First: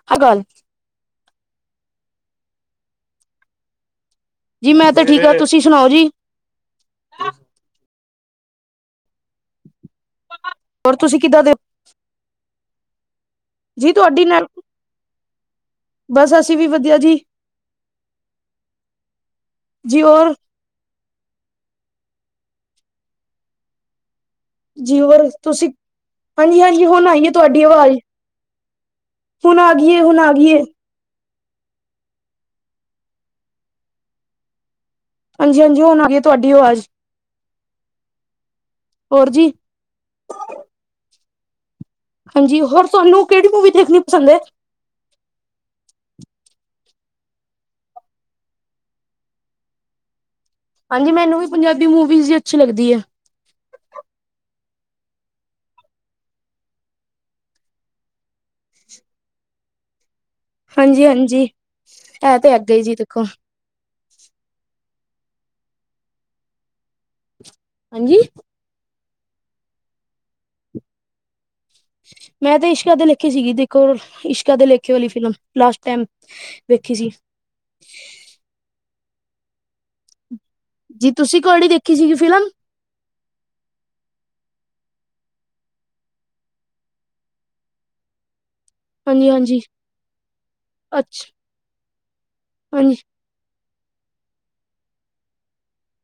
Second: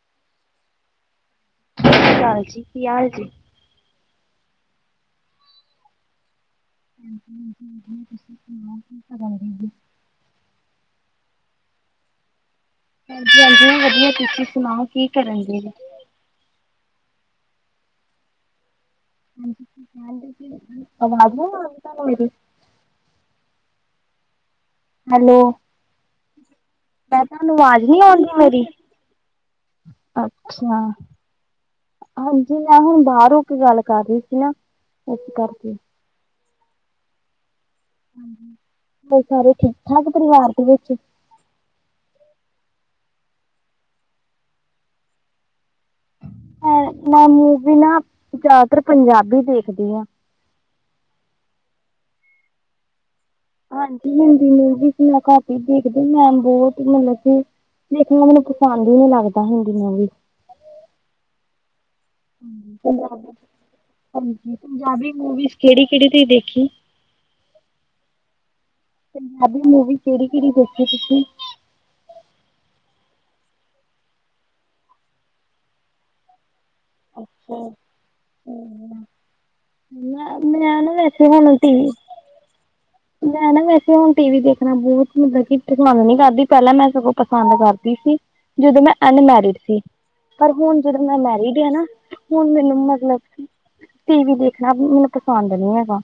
[unintelligible] ਸਤਿ ਸ਼੍ਰੀ ਅਕਾਲ ਜੀ, ਕੀ ਹਾਲ ਜੀ? ਜੀ ਮੈਂ ਤਾਂ ਠੀਕ ਹਾਂ, ਤੁਸੀਂ ਸੁਣਾਓ ਜੀ? [inaudible] ਹੋਰ ਤੁਸੀਂ ਕਿੱਦਾਂ ਦੇ ਹਾਂਜੀ-ਹਾਂਜੀ, ਜੀ ਵਧੀਆ ਤੁਹਾਡੀ ਤੁਸੀਂ ਨਾਲ ਸੁਣਾਓ? ਕੀ ਕਰਨਗੇ ਬਸ ਅਸੀਂ ਵੀ ਵਧੀਆ ਜੀ। ਜੀ ਹਾਂਜੀ ਹੋਰ ਦੀਦੀ ਆਵਾਜ਼ ਨਹੀਂ ਆ ਮੇਰੀ ਤੁਹਾਨੂੰ ਮੇਰੀ। ਜੀ ਹੋਰ ਹੈਲੋ, ਤੁਸੀਂ ਹਾਂਜੀ-ਹਾਂਜੀ, ਹੁਣ ਮੈਂ ਆਈ ਤੁਹਾਨੂੰ ਤੁਹਾਡੀ ਆਵਾਜ਼ ਅਵਾਜ਼। ਨੀ ਆਉਂਦੀ ਮੇਰੀ? ਹੁਣ ਆ ਗਈ ਹੈ, ਹੁਣ ਆ ਗਈ ਹੈ। ਅੱਛਾ, ਹਾਂਜੀ ਮੈਂ ਹੁਣ ਬਾਹਰ ਹੋ ਕੇ ਗੱਲ ਕਰ ਰਹੀ ਸੀ ਨਾ। ਇਸ ਕਰਕੇ, ਹਾਂਜੀ-ਹਾਂਜੀ ਹੁਣ ਆ ਗਈ ਹੈ, ਤੁਹਾਡੀ ਆਵਾਜ਼। ਹਾਂਜੀ, ਘਰ ਹੋਰ ਜੀ ਸਾਰੇ ਠੀਕ ਠਾਕ ਪਰਿਵਾਰ ਦੇ ਵਿੱਚ। ਹਾਂਜੀ, ਹੋਰ ਤੁਹਾਨੂੰ ਕਿਹੜੀ ਮੂਵੀ ਦੇਖਣੀ ਪਸੰਦ ਹੈ। ਮੈਂ ਮੂਵੀ ਨਾ ਜ਼ਿਆਦਾਤਰ ਪੰਜਾਬੀ ਦੇਖਦੀ ਹਾਂ। ਹਾਂਜੀ ਮੈਨੂੰ ਵੀ ਪੰਜਾਬੀ ਮੂਵੀਜ਼ ਹੀ ਅੱਛੀ ਲੱਗਦੀ ਹੈ। ਹਾਂਜੀ ਹਿੰਦੀ ਮੂਵੀਜ਼ ਮੈ ਘੱਟ ਹੀ ਦੇਖਦੀ ਹਾਂ, ਮੈ ਬਹੁਤ ਮਤਲਬ ਕਿ। ਦੇਖਣਾ, ਮੈਨੂੰ ਪਸੰਦ ਹੀ ਨੀ ਲੱਗਦਾ ਹਿੰਦੀ ਵੀ। ਹਾਂਜੀ, ਹਾਂਜੀ। ਇਹ ਤੇ ਅੱਗੇ ਜੀ ਪੰਜਾਬੀ, ਦੇਖੋ ਪੰਜਾਬੀ, ਪੰਜਾਬੀ ਮੂਵੀਜ਼ ਕਿਹੜੀ-ਕਿਹੜੀ ਤੁਸੀਂ ਦੇਖੀ? ਹੈਜੀ। ਪੰਜਾਬੀ ਮੂਵੀ ਕਿਹੜੀ-ਕਿਹੜੀ ਦੇਖੀ ਤੁਸੀਂ? ਮੈਂ ਤੇ ਇਸ਼ਕਾ ਦੇ ਲੇਖੇ ਸੀਗੀ ਦੇਖੋ, ਇਸ਼ਕਾ ਦੇ ਲੇਖੇ ਵਾਲੀ ਫਿਲਮ ਲਾਸਟ ਟਾਈਮ। ਵੇਖੀ ਸੀ। ਮੈਂ ਮੈਂ ਨਾ ਜੀ ਵੈਸੇ ਤੁਸੀਂ ਕਿਹੜੀ ਦੇਖੀ [unintelligible] ਸੀਗੀ ਫਿਲਮ। ਮੈਂ ਨਾ ਵੈਸੇ ਹੁਣ ਟੀ ਵੀ ਦੇਖਣਾ ਬਹੁਤ ਮਤਲਬ ਕਿ ਪਸੰਦ ਨਹੀਂ ਕਰਦੀ, ਪਹਿਲਾਂ ਮੈਂ ਸਗੋਂ ਪਸੰਦ ਕਰਦੀ ਸੀ। ਜਦੋਂ ਮੈਂ ਹਾਂਜੀ ਅਨਮੈਰਿਡ ਹਾਂਜੀ ਸੀ, ਪਰ ਹੁਣ ਜਦੋਂ ਮੈਂ ਅੱਛਾ ਮੈਰਿਡ ਆ ਨਾ। ਹੁਣ ਮੈਨੂੰ ਹਾਂਜੀ ਮਤਲਬ ਟੀ ਵੀ ਦੇਖਣਾ ਵੀ ਮੈਨੂੰ ਪਸੰਦ ਨੀ ਹੈਗਾ।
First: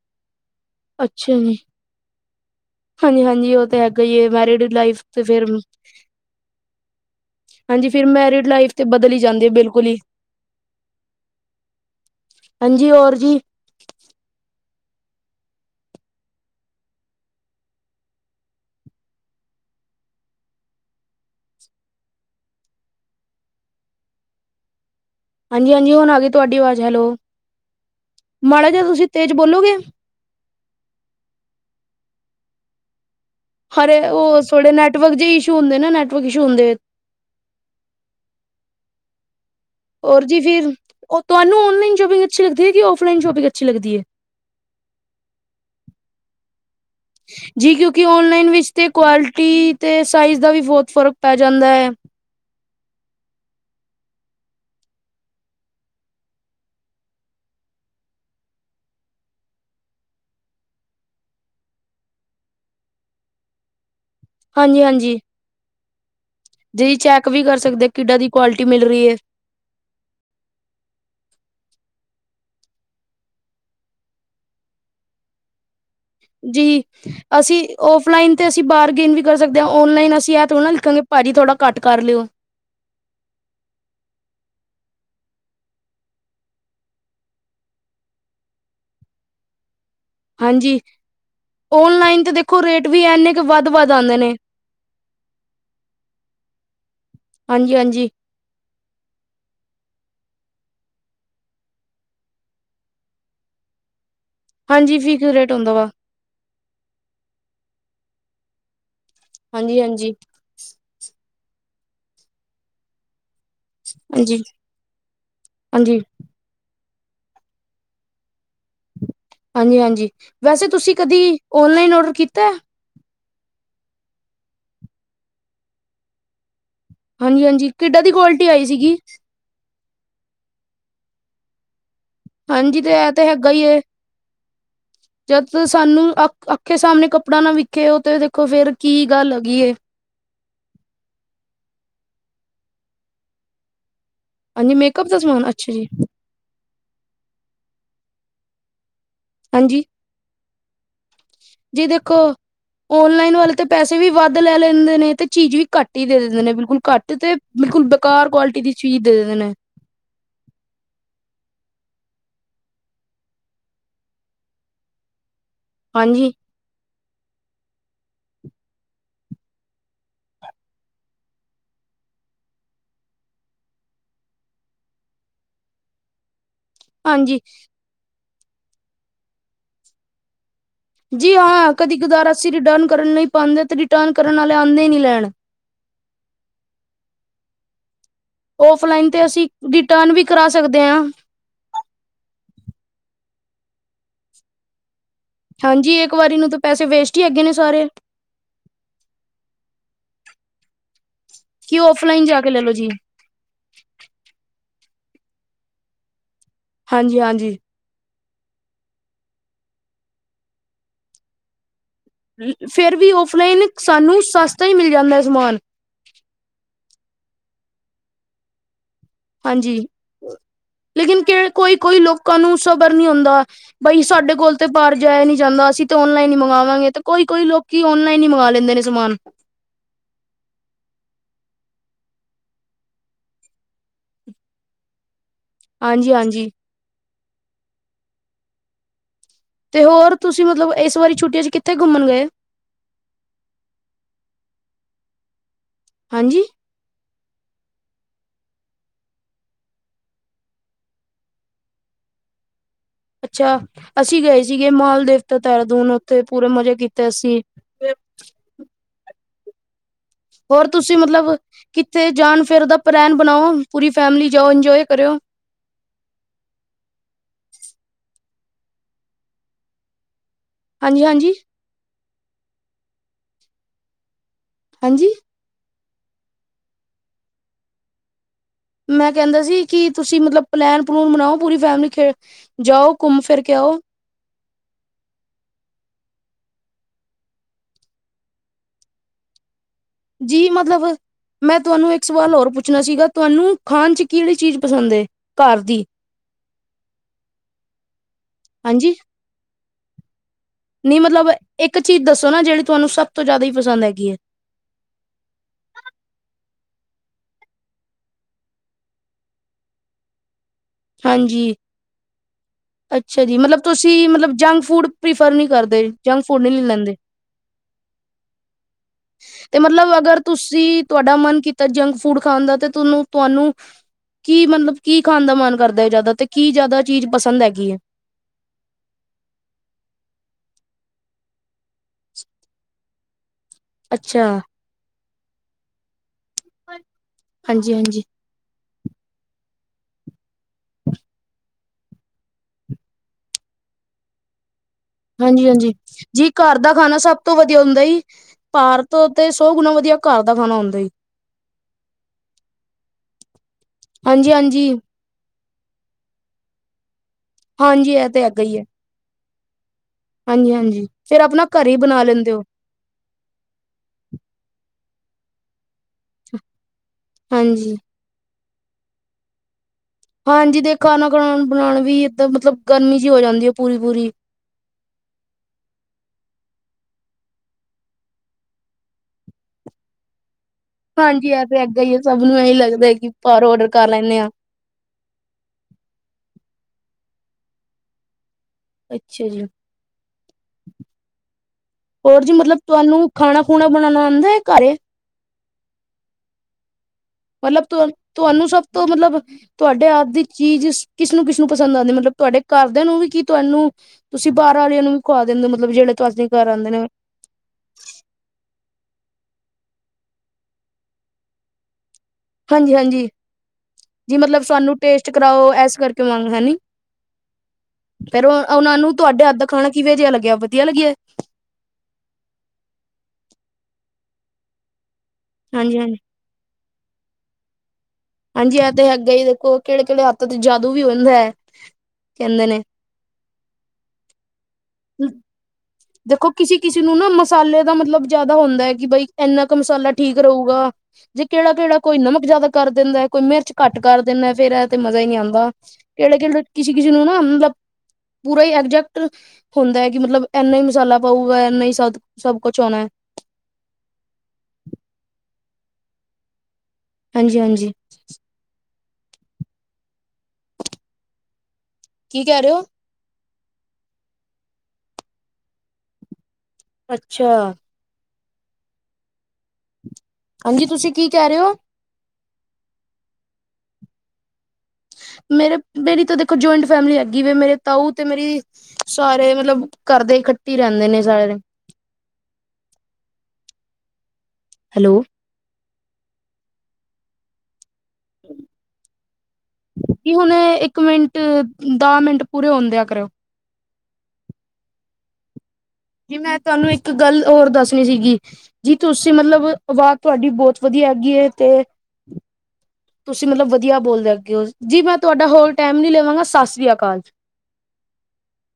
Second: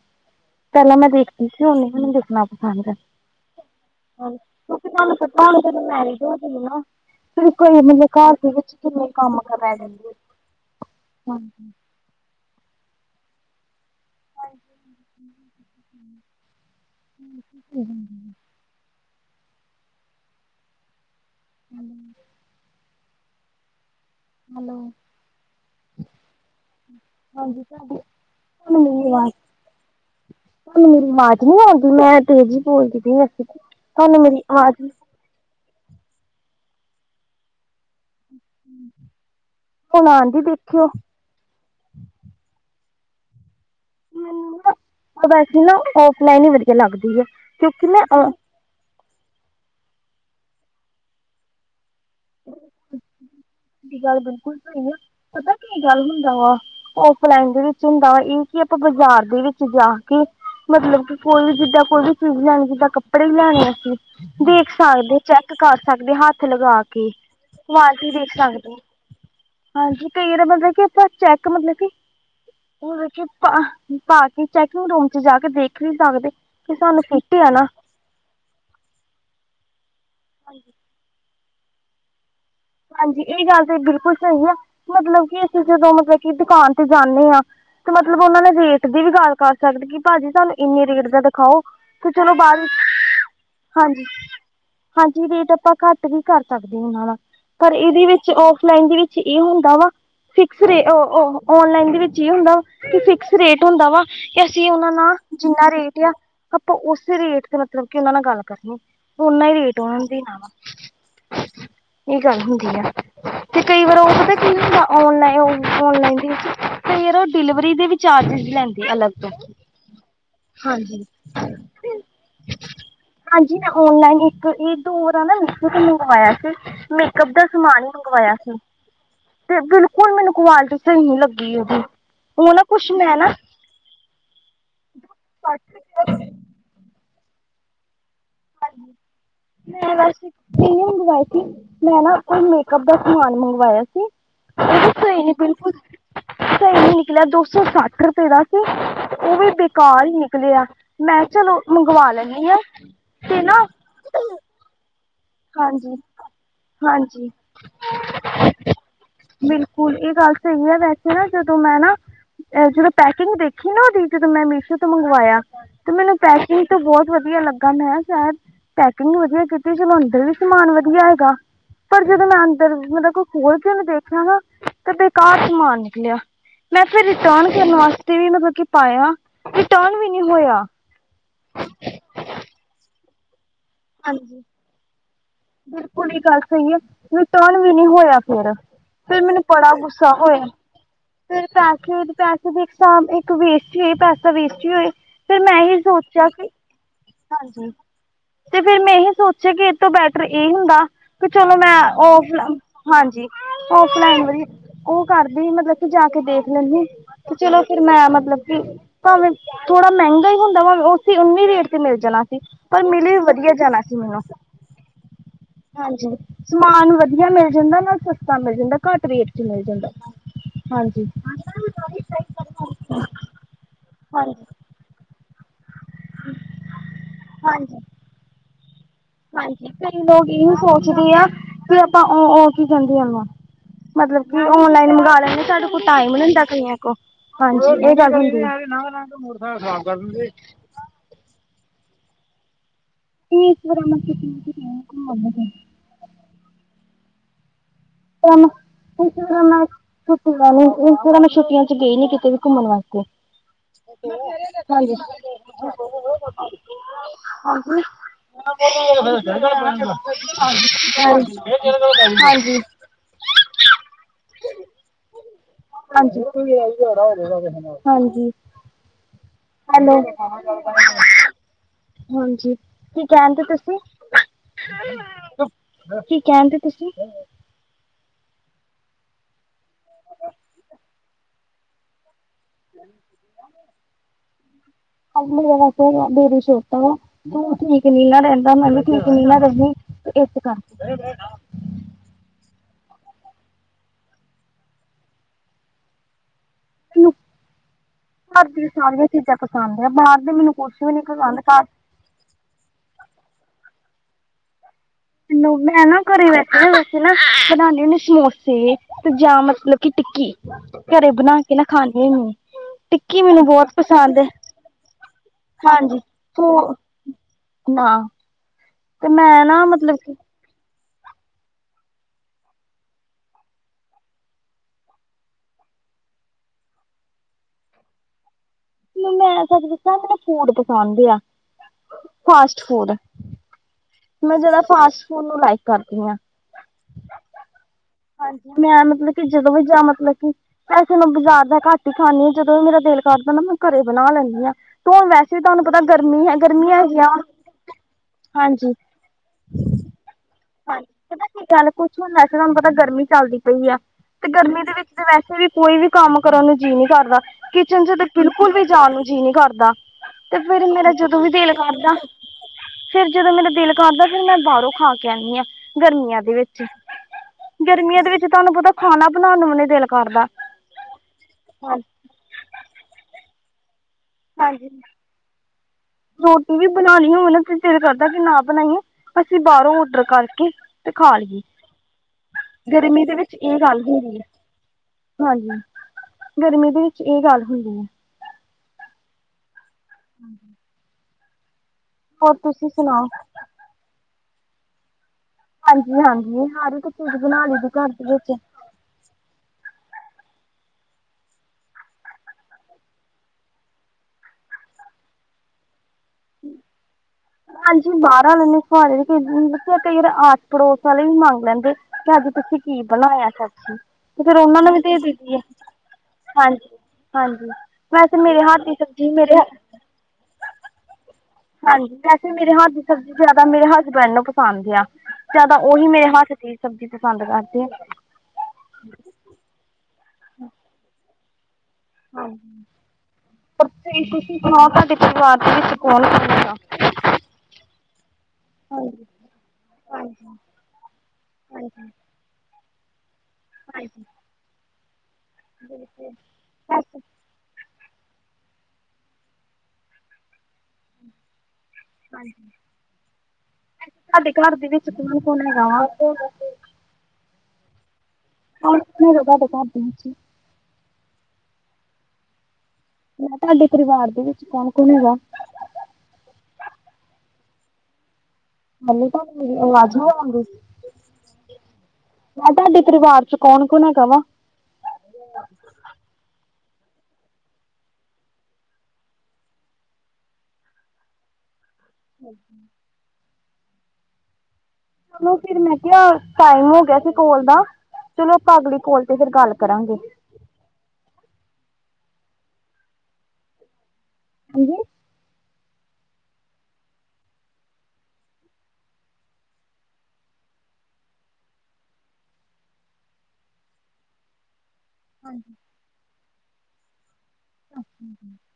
ਪਹਿਲਾਂ ਮੈਂ ਅੱਛਾ ਦੇਖਦੀ ਜੀ, ਸੀ। ਹੁਣ ਨਹੀਂ ਮੈਨੂੰ ਦੇਖਣਾ, ਪੰਸਦ ਹਾਂਜੀ-ਹਾਂਜੀ ਉਹ ਤਾਂ ਹੈਗਾ ਹੀ ਏ ਮੈਰਿਡ ਕਿਉਂਕਿ ਲਾਈਫ ਤੁਹਾਨੂੰ ਤੇ ਪਤਾ ਫੇਰ ਹੁਣ ਮੇਰੀ ਮੈਰਿਜ ਹੋ ਗਈ ਹੈ। ਫਿਰ ਕੋਈ ਹਾਂਜੀ ਫਿਰ ਮਤਲਬ ਘਰ ਮੈਰਿਡ ਦੇ ਲਾਈਫ ਵਿੱਚ ਤੇ ਕਿੰਨੇ ਬਦਲ ਹੀ ਕੰਮ ਜਾਂਦੀ ਏ ਕਰਾ ਰਹੇ ਬਿਲਕੁਲ ਹੀ, ਜਾਂਦੇ ਨੇ। ਹਾਂਜੀ, ਹੋਰ ਜੀ। ਹਾਂਜੀ। ਹੂੰ। ਹਾਂਜੀ। ਹੈਲੋ। ਹਾਂਜੀ-ਹਾਂਜੀ ਹੁਣ ਆ ਗਈ, ਤੁਹਾਡੀ ਆਵਾਜ਼ ਹੈਲੋ ਹਾਂਜੀ ਤੁਹਾਡੀ ਮਾੜਾ ਤੁਹਾਨੂੰ ਜਿਹਾ ਤੁਸੀਂ ਮੇਰੀ ਆਵਾਜ਼ ਤੇਜ ਬੋਲੋਗੇ। ਤੁਹਾਨੂੰ ਮੇਰੀ ਆਵਾਜ਼ ਨੀ ਆਉਂਦੀ ਮੈਂ ਤੇਜ਼ ਬੋਲਦੀ ਪਈ ਹੈ, ਵੈਸੇ। ਹਰੇ ਤੁਹਾਨੂੰ ਮੇਰੀ ਉਹ ਥੋੜੇ ਆਵਾਜ਼ ਨੈਟਵਰਕ ਜਿਹੇ ਇਸ਼ੂ ਹੁੰਦੇ, ਨਾ ਨੈਟਵਰਕ ਇਸ਼ੂ ਹੁੰਦੇ ਨੇ। ਹੂੰ। ਔਰ ਜੀ ਫਿਰ ਤੁਹਾਨੂੰ ਔਨਲਾਈਨ ਸ਼ੌਪਿੰਗ ਅੱਛੀ ਲੱਗਦੀ, ਕਿ ਔਫਲਾਈਨ ਅੱਛੀ ਲੱਗਦੀ ਹੈ। ਨਾ ਮੈਨੂੰ ਵੈਸੇ ਨਾ ਔਫਲਾਈਨ ਹੀ ਵਧੀਆ ਲੱਗਦੀ ਹੈ, ਜੀ ਕਿਉਂਕਿ ਮੈਂ। ਔਨਲਾਈਨ ਵਿੱਚ ਤੇ ਕੁਆਲਿਟੀ ਅਤੇ ਸਾਈਜ਼ ਦਾ ਵੀ ਬਹੁਤ ਫ਼ਰਕ ਪੈ ਜਾਂਦਾ ਹੈ। ਗੱਲ ਬਿਲਕੁਲ ਸਹੀ ਆ ਪਤਾ ਕੀ ਗੱਲ ਹੁੰਦਾ ਵਾ। ਔਫਲਾਈਨ ਦੇ ਵਿੱਚ ਹੁੰਦਾ ਵਾ, ਕਿਉਂਕਿ ਆਪਾਂ ਬਾਜ਼ਾਰ ਦੇ ਵਿੱਚ ਜਾ ਕੇ। ਮਤਲਬ ਕਿ ਕੋਈ ਵੀ ਜਿੱਦਾਂ ਕੋਈ ਵੀ ਚੀਜ਼ ਲੈਣੀ, ਜਿੱਦਾਂ ਕੱਪੜੇ ਵੀ ਲੈਣੇ ਅਸੀਂ। ਦੇਖ ਸਕਦੇ ਹਾਂਜੀ-ਹਾਂਜੀ, ਚੈੱਕ ਕਰ ਸਕਦੇ, ਹੱਥ ਲਗਾ ਜੀ ਕੇ ਚੈੱਕ ਵੀ ਕਰ ਸਕਦੇ ਕੁਆਲਿਟੀ ਕਿੱਦਾਂ ਦੀ ਦੇਖ ਸਕਦੇ। ਕੁਆਲਿਟੀ ਮਿਲ ਰਹੀ ਹੈ। ਹਾਂਜੀ, ਕਈ ਵਾਰੀ ਪਤਾ ਕਿ ਮਤਲਬ ਕਿ, ਆਪਾਂ ਚੈੱਕ ਮਤਲਬ ਕੀ। ਉਹ ਵਧੀਆ ਕੇ ਪਾ ਕੇ ਚੈਕਿੰਗ ਰੂਮ 'ਚ ਜਾ ਕੇ ਦੇਖ। ਵੀ ਸਕਦੇ ਕਿ, ਜੀ ਸਾਨੂੰ ਫਟੀ ਆ ਨਾ। ਅਸੀਂ ਔਫਲਾਈਨ ਤੇ ਅਸੀਂ ਬਾਹਰ ਗੇਨ ਵੀ ਕਰਦੇ ਹਾਂ, ਔਨਲਾਈਨ ਅਸੀਂ ਇਹ ਥੋੜ੍ਹਾ ਨਾ ਲਿਖਾਂਗੇ, ਭਾਰੀ ਥੋੜ੍ਹਾ ਘੱਟ ਕਰ ਲਿਓ। ਹਾਂਜੀ, ਇਹ ਗੱਲ ਤਾਂ ਬਿਲਕੁਲ ਸਹੀ ਆ ਮਤਲਬ ਕਿ ਅਸੀਂ ਜਦੋਂ ਮਤਲਬ ਕਿ ਦੁਕਾਨ ਤੇ ਜਾਂਦੇ ਹਾਂ। ਤੇ ਮਤਲਬ ਉਹਨਾ ਨੇ ਰੇਟ ਦੀ ਵੀ ਗੱਲ ਕਰਤੀ। ਸਕਦੇ ਕਿ, ਭਾਜੀ ਤੁਹਾਨੂੰ ਹਾਂਜੀ ਇੰਨੇ ਰੇਟ ਦਾ ਦਿਖਾਓ, ਤੇ ਔਨਲਾਈਨ ਚਲੋ ਬਾਅਦ ਦੇਖੋ ਵਿੱਚ ਰੇਟ ਵੀ ਇੰਨੇ ਕੁ ਵੱਧ ਵੱਧ ਹਾਂਜੀ। ਆਉਂਦੇ ਨੇ ਹਾਂਜੀ ਰੇਟ ਆਪਾਂ ਘਟ ਵੀ ਕਰ ਸਕਦੇ, ਉਹਨਾ ਦਾ ਪਰ ਹਾਂਜੀ ਇਹਦੇ ਹਾਂਜੀ ਵਿਚ ਔਫਲਾਈਨ ਦੇ ਵਿਚ ਇਹ ਹੁਦਾ ਵਾ ਫਿਕਸ ਰੇ ਔਨਲਾਈਨ ਦੇ ਵਿਚ ਇਹ ਹੁੰਦਾ ਵਾ, ਕਿ ਫਿਕਸ ਰੇਟ ਹੁਦਾ ਵਾ ਕਿ ਅਸੀ ਉਹਨਾ ਹਾਂਜੀ ਨਾਲ ਫਿਕਸ ਜਿਨਾ ਹੁੰਦਾ ਵਾ ਰੇਟ ਆ ਆਪਾਂ ਉਸੇ ਰੇਟ ਤੇ ਮਤਲਬ ਕਿ, ਉਹਨਾ ਨਾਲ ਗਲ ਕਰਨੀ ਉਹਨਾ ਹੀ ਰੇਟ ਹਾਂਜੀ ਉਹਨਾਂ ਹਾਂਜੀ ਦੀ ਨਾ ਵਾ ਇਹ ਗਲ ਹੁਦੀ ਹੈ, ਤੇ ਕਈ ਵਾਰ ਉਹ ਪਤਾ ਹਾਂਜੀ ਕੀ ਹੁੰਦਾ ਲਾ ਹਾਂਜੀ ਲਾਈਨ ਵਿਚ ਤੇ ਯਾਰ ਉਹ ਡਿਲੀਵਰੀ ਦੇ ਵੀ ਚਾਰਜਿਸ ਲੈਦੀ ਅਲਗ ਹਾਂਜੀ-ਹਾਂਜੀ ਵੈਸੇ ਤੁਸੀ ਕਦੀ ਓਨਲਾਈਨ ਔਡਰ ਕੀਤਾ? ਹਾਂਜੀ ਮੈਂ ਔਨਲਾਈਨ ਇਕ ਇਹ ਦੋਰ ਨਾ ਲੈਨੂੰ ਆਇਆ ਸੀ। ਮੇਕਅਪ ਹਾਂਜੀ ਦਾ ਹਾਂਜੀ ਸਮਾਨ ਹੀ ਕਿੱਦਾਂ ਦੀ ਮੰਗਵਾਇਆ ਕੁਆਲਿਟੀ ਸੀ। ਆਈ ਸੀਗੀ ਤੇ ਬਿਲਕੁਲ ਮੈਨੂੰ ਕੁਆਲਿਟੀ ਸਹੀ ਨੀ ਲਗੀ ਇਹਦੀ ਹਾਂਜੀ ਤੇ ਇਹ ਤੇ ਹੈਗਾ, ਜਦ ਨਾ ਸਾਨੂੰ ਅ ਅਖੇ ਸਾਹਮਣੇ ਕੱਪੜਾ ਨਾ ਵਿਖੇ, ਉਹ ਤੇ ਦੇਖੋ ਫੇਰ ਕੀ ਗਲ ਹੈਗੀ ਇਹ ਮੰਗਵਾਏ ਸੀ ਮੈਂ ਨਾ ਕੋਈ ਮੇਕਅਪ ਦਾ ਸਮਾਨ ਮੰਗਵਾਇਆ ਸੀ। ਹਾਂਜੀ ਮੇਕਅਪ ਦਾ ਸਹੀ ਨ ਸਮਾਨ ਬਿਲਕੁਲ ਅੱਛਾ ਜੀ ਸਹੀ ਨ ਨਿਕਲਿਆ ਦੋ ਸੌ ਸੱਠ ਰੁਪਏ ਦਾ ਸੀ। ਉਹ ਵੀ ਹਾਂਜੀ ਬੇਕਾਰ ਹੀ ਨਿਕਲਿਆ ਮੈ ਚਲੋ ਜੀ ਮੰਗਵਾ ਦੇਖੋ ਲੈਂਦੀ ਹਾਂ ਔਨਲਾਈਨ ਤੇ ਵਾਲੇ ਨਾ ਤੇ ਪੈਸੇ ਵੀ ਵਧ ਲੈ ਲੈਂਦੇ ਨੇ ਤੇ ਚੀਜ਼ ਵੀ ਹਾਂਜੀ ਘਟ ਹੀ ਦੇ ਦਿਦੇ ਨੇ ਬਿਲਕੁਲ ਘਟ ਹਾਂਜੀ ਤੇ ਬਿਲਕੁਲ ਬੇਕਾਰ ਕੁਆਲਿਟੀ ਦੀ ਚੀਜ਼ ਦੇ ਦਦੇ ਨੇ ਹੋਰ ਇਹ ਗਲ ਸਹੀ ਹੈ। ਵੈਸੇ ਨਾ ਜਦੋ ਮੈ ਨਾ ਜਦੋਂ ਪੈਕਿੰਗ ਦੇਖੀ ਨਾ ਉਹਦੀ ਜਦੋ ਮੈਂ ਮੀਸ਼ੋ ਤੋ ਮੰਗਵਾਇਆ ਤੇ ਮੈਨੂੰ ਹਾਂਜੀ ਪੈਕਿੰਗ ਤੋਂ ਬਹੁਤ ਵਧੀਆ ਲਗ ਮੈ ਸ਼ਾਇਦ ਪੈਕਿੰਗ ਵਧੀਆ ਕੀਤੀ ਸੀ। ਫਰ ਵੀ ਸਮਾਨ ਵਧੀਆ ਹੈਗਾ- ਪਰ ਜਦੋਂ ਮੈਂ ਅੰਦਰ ਮਤਲਬ ਕੋਈ ਖੋਲ ਕੇਨ ਦੇਖਿਆ ਨਾ ਤੇ ਬੇਕਾਰ ਸਮਾਨ ਨਿਕਲਿਆ, ਮੈਂ ਫੇਰ ਹਾਂਜੀ ਰਿਟਰਨ ਕਰਨ ਵਾਸਤੇ ਵੀ ਮਤਲਬ ਕਿ ਪਾਇਆ ਰਿਟਰਨ ਵੀ ਨਹੀ ਹੋਇਆ ਜੀ ਹਾਂ ਕਦੀ ਕਦਾਰ ਅਸੀਂ ਰਿਟਰਨ ਕਰਨ ਲਈ ਪਾਉਦੇ ਤੇ ਰਿਟਰਨ ਕਰਨ ਵਾਲੇ ਆਉਦੇ ਨਹੀਂੀ ਲੈਣ ਬਿਲਕੁਲ ਇਹ ਗਲ ਸਹੀ ਹੈ। ਰਿਟਰਨ ਵੀ ਨੀ ਹੋਇਆ। ਫਿਰ ਔਫਲਾਈਨ ਫਿਰ ਤੇ ਮੈਨੂੰ ਅਸੀਂ ਬੜਾ ਗੁਸਾ ਰਿਟਰਨ ਵੀ ਹੋਇਆ ਕਰਾ ਸਕਦੇ ਹਾਂ ਫਿਰ ਪੈਸੇ ਪੈਸੇ ਦੀ ਇਕ ਸ ਇਕ ਵੇਸਟ ਹੋਏ ਪੈਸਾ ਵੇਸਟ ਹੀ ਹੋਏ ਫਿਰ ਮੈਂ ਇਹੀ ਹਾਂਜੀ ਇਕ ਸੋਚਿਆ ਵਾਰੀ ਕਿ ਨੂੰ ਤਾਂ ਪੈਸੇ ਵੇਸਟ ਹੀ ਹੈਗੇ ਨੇ ਸਾਰੇ- ਤੇ ਫੇਰ ਮੈ ਇਹੀ ਸੋਚਿਆ ਕਿ ਇਹ ਤੋ ਬੈਟਰ ਇਹ ਹੁਦਾ ਵੀ ਚਲੋ ਮੈ ਕਿ ਉਹ ਔਫਲਾਈਨ ਜਾ ਫ ਕੇ ਲੈ ਲੋ ਜੀ ਹਾਂਜੀ ਉਹ ਭਲਾ ਵਾਰੀ ਉਹ ਕਰਦੀ ਮਤਲਬ ਕਿ ਜਾ ਕੇ ਦੇਖ ਲੈਂਦੀ ਹਾਂਜੀ ਤੇ ਹਾਂਜੀ ਚਲੋ ਫਿਰ ਮੈਂ ਮਤਲਬ ਕਿ ਭਾਵੇ ਥੋੜਾ ਮਹਿਗਾ ਹੀ ਹੁਦਾ ਭਾਵੇ ਉਸੇ ਉੇ ਰੇਟ ਤੇ ਮਿਲ ਜਾਣਾ ਸੀ ਪਰ ਫੇਰ ਵੀ ਮਿਲੀ ਵਧੀਆ ਔਫਲਾਈਨ ਜਾਣਾ ਸਾਨੂੰ ਸਸਤਾ ਹੀ ਮਿਲ ਜਾਦਾ ਸਮਾਨ ਹਾਂਜੀ ਸਮਾਨ ਵਧੀਆ ਮਿਲ ਜਾਂਦਾ ਨਾ ਸਸਤਾ ਮਿਲ ਜਾਂਦਾ ਘਟ ਰੇਟ 'ਚ ਮਿਲ ਹਾਂਜੀ ਜਾਦਾ ਲੇਕਿਨ ਕਿ ਕੋਈ ਕੋਈ ਲੋਕਾਂ ਨੂੰ ਸਬਰ ਨਹੀ ਆਉਦਾ ਬਾਈ ਸਾਡੇ ਕੋਲ ਤੇ ਪਰਰ ਜਾਇਆ ਨੀ ਜਾਂਦਾ ਅਸੀ ਤੇ ਔਨਲਾਈਨ ਹੀ ਮੰਗਵਾਵਾਂਗੇ ਤੇ ਕੋਈ ਕੋਈ ਲੋਕੀ ਓਨਲਾਈਨ ਹੀ ਮੰਗਗਾ ਲੈਂਦੇ ਨੇ ਸਮਾਨ ਹਾਂਜੀ ਕਈ ਲੋਕ ਇਹਹੀ ਸੋਚਦੇ ਆ ਕਿ ਆਪਾ ਉਹ ਉਹ ਕੀ ਕਹਿਦੇ ਆ ਮਤਲਬ ਕਿ ਔਨਲਾਈਨ ਮੰਗਵਾ ਲੈਂਦੇ ਹਾਂਜੀ ਟਾਈਮ ਨ ਹੁਦਾ ਹਾਂਜੀ ਕਈਆਂ ਕੋਲ ਹਾਂਜੀ ਇਹ ਤੇ ਹੋਰ ਤੁਸੀ ਮਤਲਬ ਇਸ ਵਾਰੀ ਛੁੱਟੀਆਂ 'ਚ ਕਿਥੇ ਘੁੰਮਣ ਗਏ ਤੇਸ਼ਰਾ [unintelligible] ਹਾਂਜੀ- ਤਰ ਮੈਂ ਛੁੱਟੀਆਂ ਨੀ ਇਸ ਤਰ੍ਹਾ ਮੈ ਛੁੱਟੀਆਂ 'ਚ ਗਈ ਨੀ ਕਿਤੇ ਵੀ ਘੁੰਮਣ ਵਾਸਤੇ ਅੱਛਾ ਅਸੀਂ ਗਏ ਸੀਗੇ ਹਾਂਜੀ ਮਾਲਦੇਵ ਤੇ ਦੇਹਰਾਦੂਨ ਉੱਥੇ ਪੂਰੇ ਮਜ਼ੇ ਕੀਤੇ ਅਸੀਂ ਹੋਰ ਤੁਸੀਂ ਮਤਲਬ ਕਿੱਥੇ [unintelligible] ਜਾਣ ਹਾਂਜੀ ਫਿਰ [unintelligible] ਦਾ ਪਲੈਨ ਬਣਾਓ ਪੂਰੀ ਫੈਮਲੀ ਜਾਓ ਇੰਜੋਏ ਕਰਿਓ ਹਾਂਜੀ- ਹਾਂਜੀ- ਹਲੋ- ਹਾਂਜੀ- ਹਾਂਜੀ- ਹਾਂਜੀ ਕੀ ਕਹਿਣਦੇ ਤੁਸੀ ਹਾਂਜੀ ਕੀ ਕਹਿਣਦੇ ਤੁਸੀਂ ਮੈਂ ਕਹਿੰਦਾ ਸੀ ਕਿ ਤੁਸੀਂ ਮਤਲਬ ਪਲੈਨ ਪਲੂਨ ਬਨਾਓ ਪੂਰੀ ਫੈਮਿਲੀੇ ਜਾਓ ਘੁੰਮ ਫਿਰ ਕੇ ਆਓ। [unintelligible] ਤੇ ਠੀਕ ਨੀ ਨਾ ਰਹਿੰਦਾ ਮੈਂ ਵੀ ਠੀਕ ਨੀ ਨਾ ਰਹਿੰਦੀ। ਤੇ ਇਸ ਜੀ ਕਰਕੇ ਮਤਲਬ ਮੈਂ ਤੁਹਾਨੂੰ ਇੱਕ ਸਵਾਲ ਹੋਰ ਪੁੱਛਣਾ ਸੀਗਾ, ਤੁਹਾਨੂੰ ਖਾਣ ਚ ਕਿਹੜੀ ਚੀਜ਼ ਪਸੰਦ ਹੈ ਘਰ ਦੀ ਮੈਨੂੰ ਘਰ ਦੀਆਂ ਹਾਂਜੀ ਸਾਰੀਆਂ ਚੀਜ਼ਾਂ ਪਸੰਦ ਆ ਬਾਹਰ ਦੇ ਮੈਨੂੰ ਕੁਛ ਵੀ ਨਹੀਂ ਨੀ ਮਤਲਬ ਪਸੰਦ ਘਰ ਇੱਕ ਚੀਜ਼ ਦੱਸੋ ਨਾ ਜਿਹੜੀ ਤੁਹਾਨੂੰ ਸਭ ਤੋਂ ਜ਼ਿਆਦਾ ਹੀ ਪਸੰਦ ਹੈਗੀ ਹੈ। ਨੂੰ ਮੈਂ ਨਾ ਘਰੇ ਵੈਠੇ ਵਸੀੇ ਨਾ ਬਣਾਨਣੀ ਹੁੰਦੀ ਸਮੋਸੇ ਤੇ ਜਾਂ ਮਤਲਬ ਕੀ ਟਿੱਕੀ ਘਰੇ ਬਣਾ ਹਾਂਜੀ ਕੇ ਨਾ ਖਾਣੀ। ਅੱਛਾ ਜੀ ਮਤਲਬ ਤੁਸੀਂ ਮਤਲਬ ਜੰਕ ਫੂਡ ਪ੍ਰੀਫਰ ਨਹੀਂ ਕਰਦੇ ਹਾਂਜੀ ਜੰਕ ਫੂਡ ਫੂ ਨਹੀਂ ਲੈਂਦੇ। ਨਾ ਤੇ ਮੈਂ ਤੇ ਨਾ ਮਤਲਬ ਕਿ ਅਗਰ ਤੁਸੀਂ। ਤੁਹਾਡਾ ਮਨ ਕੀਤਾ ਜੰਕ ਫੂਡ ਖਾਣ ਦਾ ਤੇ ਤੁਹਾਨੂੰ ਤੁਹਾਨੂੰ ਕੀ ਮਤਲਬ ਕੀ ਖਾਣ ਦਾ ਮਨ ਕਰਦਾ ਹੈ ਜ਼ਿਆਦਾ ਤੇ ਕੀ ਜਿਆਦਾ ਚੀਜ਼ ਪਸੰਦ ਹੈਗੀ। ਮੈਂ ਸ ਦੱਸਣਾ ਮੈਨੂੰ ਫੂਡ ਪਸੰਦ ਆ ਫਾਸਟ ਫੂਡ ਅੱਛਾ ਮੈਂ ਜਾਦਾ ਫਾਸਟ ਫੂਡ ਨੂੰ ਲਾਈਕ ਕਰਦੀ ਹਾਂ। ਹਾਂਜੀ, ਹਾਂਜੀ ਹਾਂਜੀ ਮੈਂ ਮਤਲਬ ਕਿ ਜਦੋਂ ਵੀ ਜਾ ਮਤਲਬ ਕਿ ਵੈਸੇ ਮੈਂ ਬਾਜ਼ਾਰ ਦਾ ਘਟ ਹੀ ਖਾਂਦੀ ਆ ਜਦੋਂ ਵੀ ਮੇਰਾ ਦਿਲ ਕਰਦਾ ਮੈਂ ਘਰੇ ਬਣਾ ਲੈਂਨੀ ਹਾਂ। ਹੁਣ ਵੈਸੇ ਵੀ ਹਾਂਜੀ, ਤੁਹਾਨੂੰ ਹਾਂਜੀ ਪਤਾ ਗਰਮੀ ਜੀ ਹੈ ਘਰ ਦਾ ਗਰਮੀਆਂ ਖਾਣਾ ਹੈਗੀਆਂ ਸਭ ਤੋਂ ਵਧੀਆ ਹੁੰਦੈ ਜੀ ਹਾਂਜੀ ਬਾਹਰ ਤੋਂ ਤੇ ਸੌ ਗੁਣਾ ਵਧੀਆ ਘਾਰ ਦਾ ਖਾਣਾ ਹੁੰਦਾ ਜੀ ਹਾਂਜੀ ਪਤਾ ਕੀ ਗਲ ਏ ਕੁੱਛ ਨੀ ਵੈਸੇ ਤੁਹਾਨੂੰ ਪਤਾ ਗਰਮੀ ਚੱਲਦੀ ਪਈ ਆ ਤੇ ਗਰਮੀ ਹਾਂਜੀ-ਹਾਂਜੀ। ਦੇ ਵਿੱਚ ਵੈਸੇ ਵੀ ਕੋਈ ਵੀ ਕੰਮ ਕਰਨ ਨੂੰ ਜੀਅ ਨਹੀ ਕਰਦਾ, ਹਾਂਜੀ ਕਿਚਨ ਹਾਂਜੀ ਚ ਤੇ ਇਹ ਹੈਗਾ ਬਿਲਕੁਲ ਹੀ ਵੀ ਹੈ ਜਾਣ ਨੂੰ ਜੀਅ ਨਹੀਂ ਕਰਦਾ। ਤੇ ਫੇਰ ਹਾਂਜੀ-ਹਾਂਜੀ ਮੇਰਾ ਜਦੋਂ ਫੇਰ ਵੀ ਆਪਣਾ ਦਿਲ ਘਰ ਹੀ ਕਰਦਾ। ਬਣਾ ਲੈਂਦੇ ਹੋ ਫੇਰ ਜਦੋਂ ਮੇਰਾ ਦਿਲ ਕਰਦਾ ਫਿਰ ਮੈਂ ਬਾਹਰੋਂ ਖਾ ਕੇ ਆਂਦੀ ਹਾਂ ਗਰਮੀਆਂ ਦੇ ਵਿੱਚ ਹਾਂਜੀ। ਗਰਮੀਆਂ ਦੇ ਵਿੱਚ ਤੁਹਾਨੂੰ ਪਤਾ ਖਾਣਾ ਬਣਾਣ ਨੂੰ ਵੀ ਦਿਲ ਕਰਦਾ ਹਾਂਜੀ ਤੇ ਖਾਣਾ, ਖਾਣ ਬਣਾਉਣ ਵੀ ਏਦਾਂ ਮਤਲਬ ਗਰਮੀ ਚ ਹੋ ਜਾਂਦੀ ਹੈ ਪੂਰੀ -ਪੂਰੀ ਹਾਂਜੀ ਰੋਟੀ ਵੀ ਬਣਾਣੀ ਹੋਵੇੈ ਨਾ ਤੇ ਦਿਲ ਕਰਦਾ ਕਿ ਨਾ ਬਣਾਈਏ। ਅਸੀਂ ਬਾਹਰੋਂ ਔਡਰ ਕਰਕੇ ਤੇ ਖਾ ਹਾਂਜੀ ਲਈ ਇਹ ਤੇ ਹੈਗਾ ਹੀ ਹੈ ਸਭ ਨੂੰ ਇਹੀ ਲੱਗਦਾ ਹੈ ਗਰਮੀ ਕਿ ਦੇ ਵਿੱਚ ਬਾਹਰੋਂ ਇਹ ਔਡਰ ਗੱਲ ਕਰ ਹੁੰਦੀ ਲੈਂਦੇ ਹੈ। ਹਾਂ ਹਾਂਜੀ ਗਰਮੀ ਦੇ ਵਿੱਚ ਇਹ ਗੱਲ ਹੁੰਦੀ ਹੈ। ਅੱਛਾ ਜੀ। ਹਮ ਹੋਰ ਜੀ ਮਤਲਬ ਸੁਣਾਓ ਤੁਹਾਨੂੰ ਖਾਣਾ ਖੁਣਾ ਬਣਾਣਾ ਆਂਦਾ ਹੈ ਘਰੇ ਹਾਂਜੀ, ਹਾਂਜੀ ਹਰ ਇਕ ਮਤਲਬ ਤੁਹਾਨੂੰ ਸਭ ਤੋਂ ਮਤਲਬ ਤੁਹਾਡੇ ਹੱਥ ਦੀ ਚੀਜ਼ ਕਿਸਨੂੰ ਕਿਸ ਨੂੰ ਪਸੰਦ ਆਂਦੀ ਮਤਲਬ ਤੁਹਾਡੇ ਘਰਦੇ ਨੂੰ ਵੀ ਕੀ ਤੁਹਾਨੂੰ ਤੁਸੀਂ ਬਾਹਰ ਆਲਿਆਂ ਨੂੰ ਵੀ ਖਵਾ ਦਿੰਦੇ ਹੋ ਮਤਲਬ ਜਿਹੜੇ ਤੁਹਾਡੇ ਘਰ ਆਂਦੇ ਨੇ ਹਾਂਜੀ ਬਾਹਰਾਂ ਆਲੇ ਨੂੰ ਖੁਆ ਦੇ ਕਈ ਵਾਰ ਆਸ ਪੜੋਸ ਵਾਲੇ ਵੀ ਮੰਗ ਲੈਂਦੇ ਤੇ ਅੱਜ ਤੁਸੀਂ ਹਾਂਜੀ ਕੀ ਹਾਂਜੀ ਬਣਾਇਆ ਸਬਜ਼ੀ ਜੀ ਤੇ ਫੇਰ ਮਤਲਬ ਉਹਨਾਂ ਨੇ ਸਾਨੂੰ ਵੀ ਦੇ ਟੇਸਟ ਦਿੱਤੀ ਐ, ਕਰਾਓ ਇਸ ਕਰਕੇ ਮੰਗ ਹੈਨੀ ਹਾਂਜੀ। ਹਾਂਜੀ ਵੈਸੇ ਫੇਰ ਮੇਰੇ ਹੱਥ ਦੀ ਉਹਨਾਂ ਨੂੰ ਸਬਜ਼ੀ ਤੁਹਾਡੇ ਹੱਥ ਮੇਰੇ ਦਾ ਖਾਣਾ ਕਿਵੇਂ ਜੇ ਲੱਗਿਆ ਵਧੀਆ ਲੱਗਿਆ। ਹਾਂਜੀ, ਵੈਸੇ ਮੇਰੇ ਹੱਥ ਦੀ ਸਬਜ਼ੀ ਜ਼ਿਆਦਾ ਮੇਰੇ ਹਸਬੈਂਡ ਨੂੰ ਪਸੰਦ ਆ। ਜਿਆਦਾ ਹਾਂਜੀ ਉਹੀ ਹਾਂਜੀ ਮੇਰੇ ਹੱਥ ਦੀ ਸਬਜ਼ੀ ਪਸੰਦ ਕਰਦੇ ਆ। ਹਾਂਜੀ ਇਹ ਤੇ ਹੈਗਾ ਹੀ ਦੇਖੋ ਕਿਹੜੇ ਕਿਹੜੇ ਹੱਥ ਤੇ ਜਾਦੂ ਵੀ ਹੁੰਦੈ ਕਹਿੰਦੇ ਨੇ ਪਰ ਤੁਸੀਂ ਸੁਣਾਓ ਤੁਹਾਡੇ ਪਰਿਵਾਰ ਦੇ ਵਿੱਚ ਕੌਣ ਕੌਣ ਦੇਖੋ ਹੈਗਾ ਕਿਸੇ, ਕਿਸੇ ਨੂੰ ਨਾ ਮਸਾਲੇ ਦਾ ਮਤਲਬ ਜ਼ਿਆਦਾ ਹੁੰਦੈ, ਕਿ ਬਈ ਇੰਨਾ ਕੁ ਮਸਾਲਾ ਠੀਕ ਰਹੂਗਾ। ਜੇ ਕਿਹੜਾ, ਕਿਹੜਾ ਕੋਈ ਨਮਕ ਜਿਆਦਾ ਕਰ ਦਿੰਦਾ ਕੋਈ ਮਿਰਚ ਘੱਟ ਕਰ ਦਿੰਦਾ ਫੇਰ ਇਹ ਤੇ ਮਜ਼ਾ ਹੀ ਨਹੀਂ ਆਉਂਦਾ। ਕੇੜੇ ਕੈਂਦੇ ਕਿਸੀ ਕਿਸੀ ਨੂੰ ਨਾ ਮਤਲਬ ਪੂਰਾ ਈ ਐਗਜੈਟ ਹੁੰਦੈ ਕੀ ਮਤਲਬ ਐਨਾ ਈ ਮਸਾਲਾ ਪਊਗਾ ਐਨਾ ਈ ਸਦ [inaudible] ਤਾਡੇ ਘਰ ਦੇ ਵਿੱਚ ਕੌਣ ਕੌਣ ਹੈਗਾ ਵਾ [unintelligible] ਹਾਂਜੀ-ਹਾਂਜੀ [unintelligible] ਦੇ ਘਰ ਦੇ ਵਿਚ ਈ ਕੀ ਕਹਿ ਰੇ ਓ? ਮ ਤੁਹਾਡੇ ਪਰਿਵਾਰ ਦੇ ਵਿੱਚ ਕੌਣ-ਕੌਣ ਹੈਗਾ? ਅੱਛਾ। ਹੱਲ ਤਾਂ [unintelligible] ਆਵਾਜ਼ ਨੀ ਆਉਂਦੀ ਹਾਂਜੀ ਤੁਸੀਂ ਕੀ ਕਹਿ ਰਹੇ ਹੋ ਮੈਂ ਤੁਹਾਡੇ ਪਰਿਵਾਰ ਚ ਕੌਣ-ਕੌਣ ਹੈਗਾ ਵਾ? ਮੇਰੇ ਮੇਰੀ ਤਾਂ ਦੇਖੋ ਜੁਅਇੰਟ ਫੈਮਿਲੀ ਹੈਗੀ ਵੇ ਮੇਰੇ ਤਾਊ ਤੇ ਮੇਰੀ ਸਾਰੇ ਮਤਲਬ ਘਰਦੇ ਇਕੱਠੇ ਰੈਂਦੇ ਨੇ ਸਾਰੇ। [unintelligible] ਹੈਲੋ। ਚਲੋ ਫਿਰ ਮੈਂ ਕਿਆ ਟਾਈਮ ਹੋ ਗਿਆ ਸੀ ਸਕੂਲ ਦਾ। ਚਲੋ, ਆਪਾਂ ਅਗਲੀ ਕੋਲ ਤੇ ਫਿਰ ਗੱਲ ਕਰਾਂਗੇ। ਹੁਨੇ ਇੱਕ ਇੱਕ ਮਿੰਟ ਦਾ ਮਿੰਟ ਪੂਰੇ ਹੋਣ ਦਿਆ ਕਰੋ। ਹੈਂਜੀ? ਜੀ ਮੈਂ ਤੁਹਾਨੂੰ ਇੱਕ ਗੱਲ ਹੋਰ ਦੱਸਣੀ ਸੀਗੀ। ਜੀ ਤੁਸੀਂ ਮਤਲਬ ਆਵਾਜ਼ ਤੁਹਾਡੀ ਬਹੁਤ ਵਧੀਆ ਹੈਗੀ ਏ ਤੇ ਤੁਸੀਂ ਮਤਲਬ ਵਧੀਆ ਬੋਲਦੇ ਓ ਜੀ ਮੈਂ ਤੁਹਾਡਾ ਹੋਰ ਟਾਈਮ ਨੀ ਲਵਾਂਗਾ ਸਤਿ ਸ੍ਰੀ ਅਕਾਲ। ਅੱਛਾ।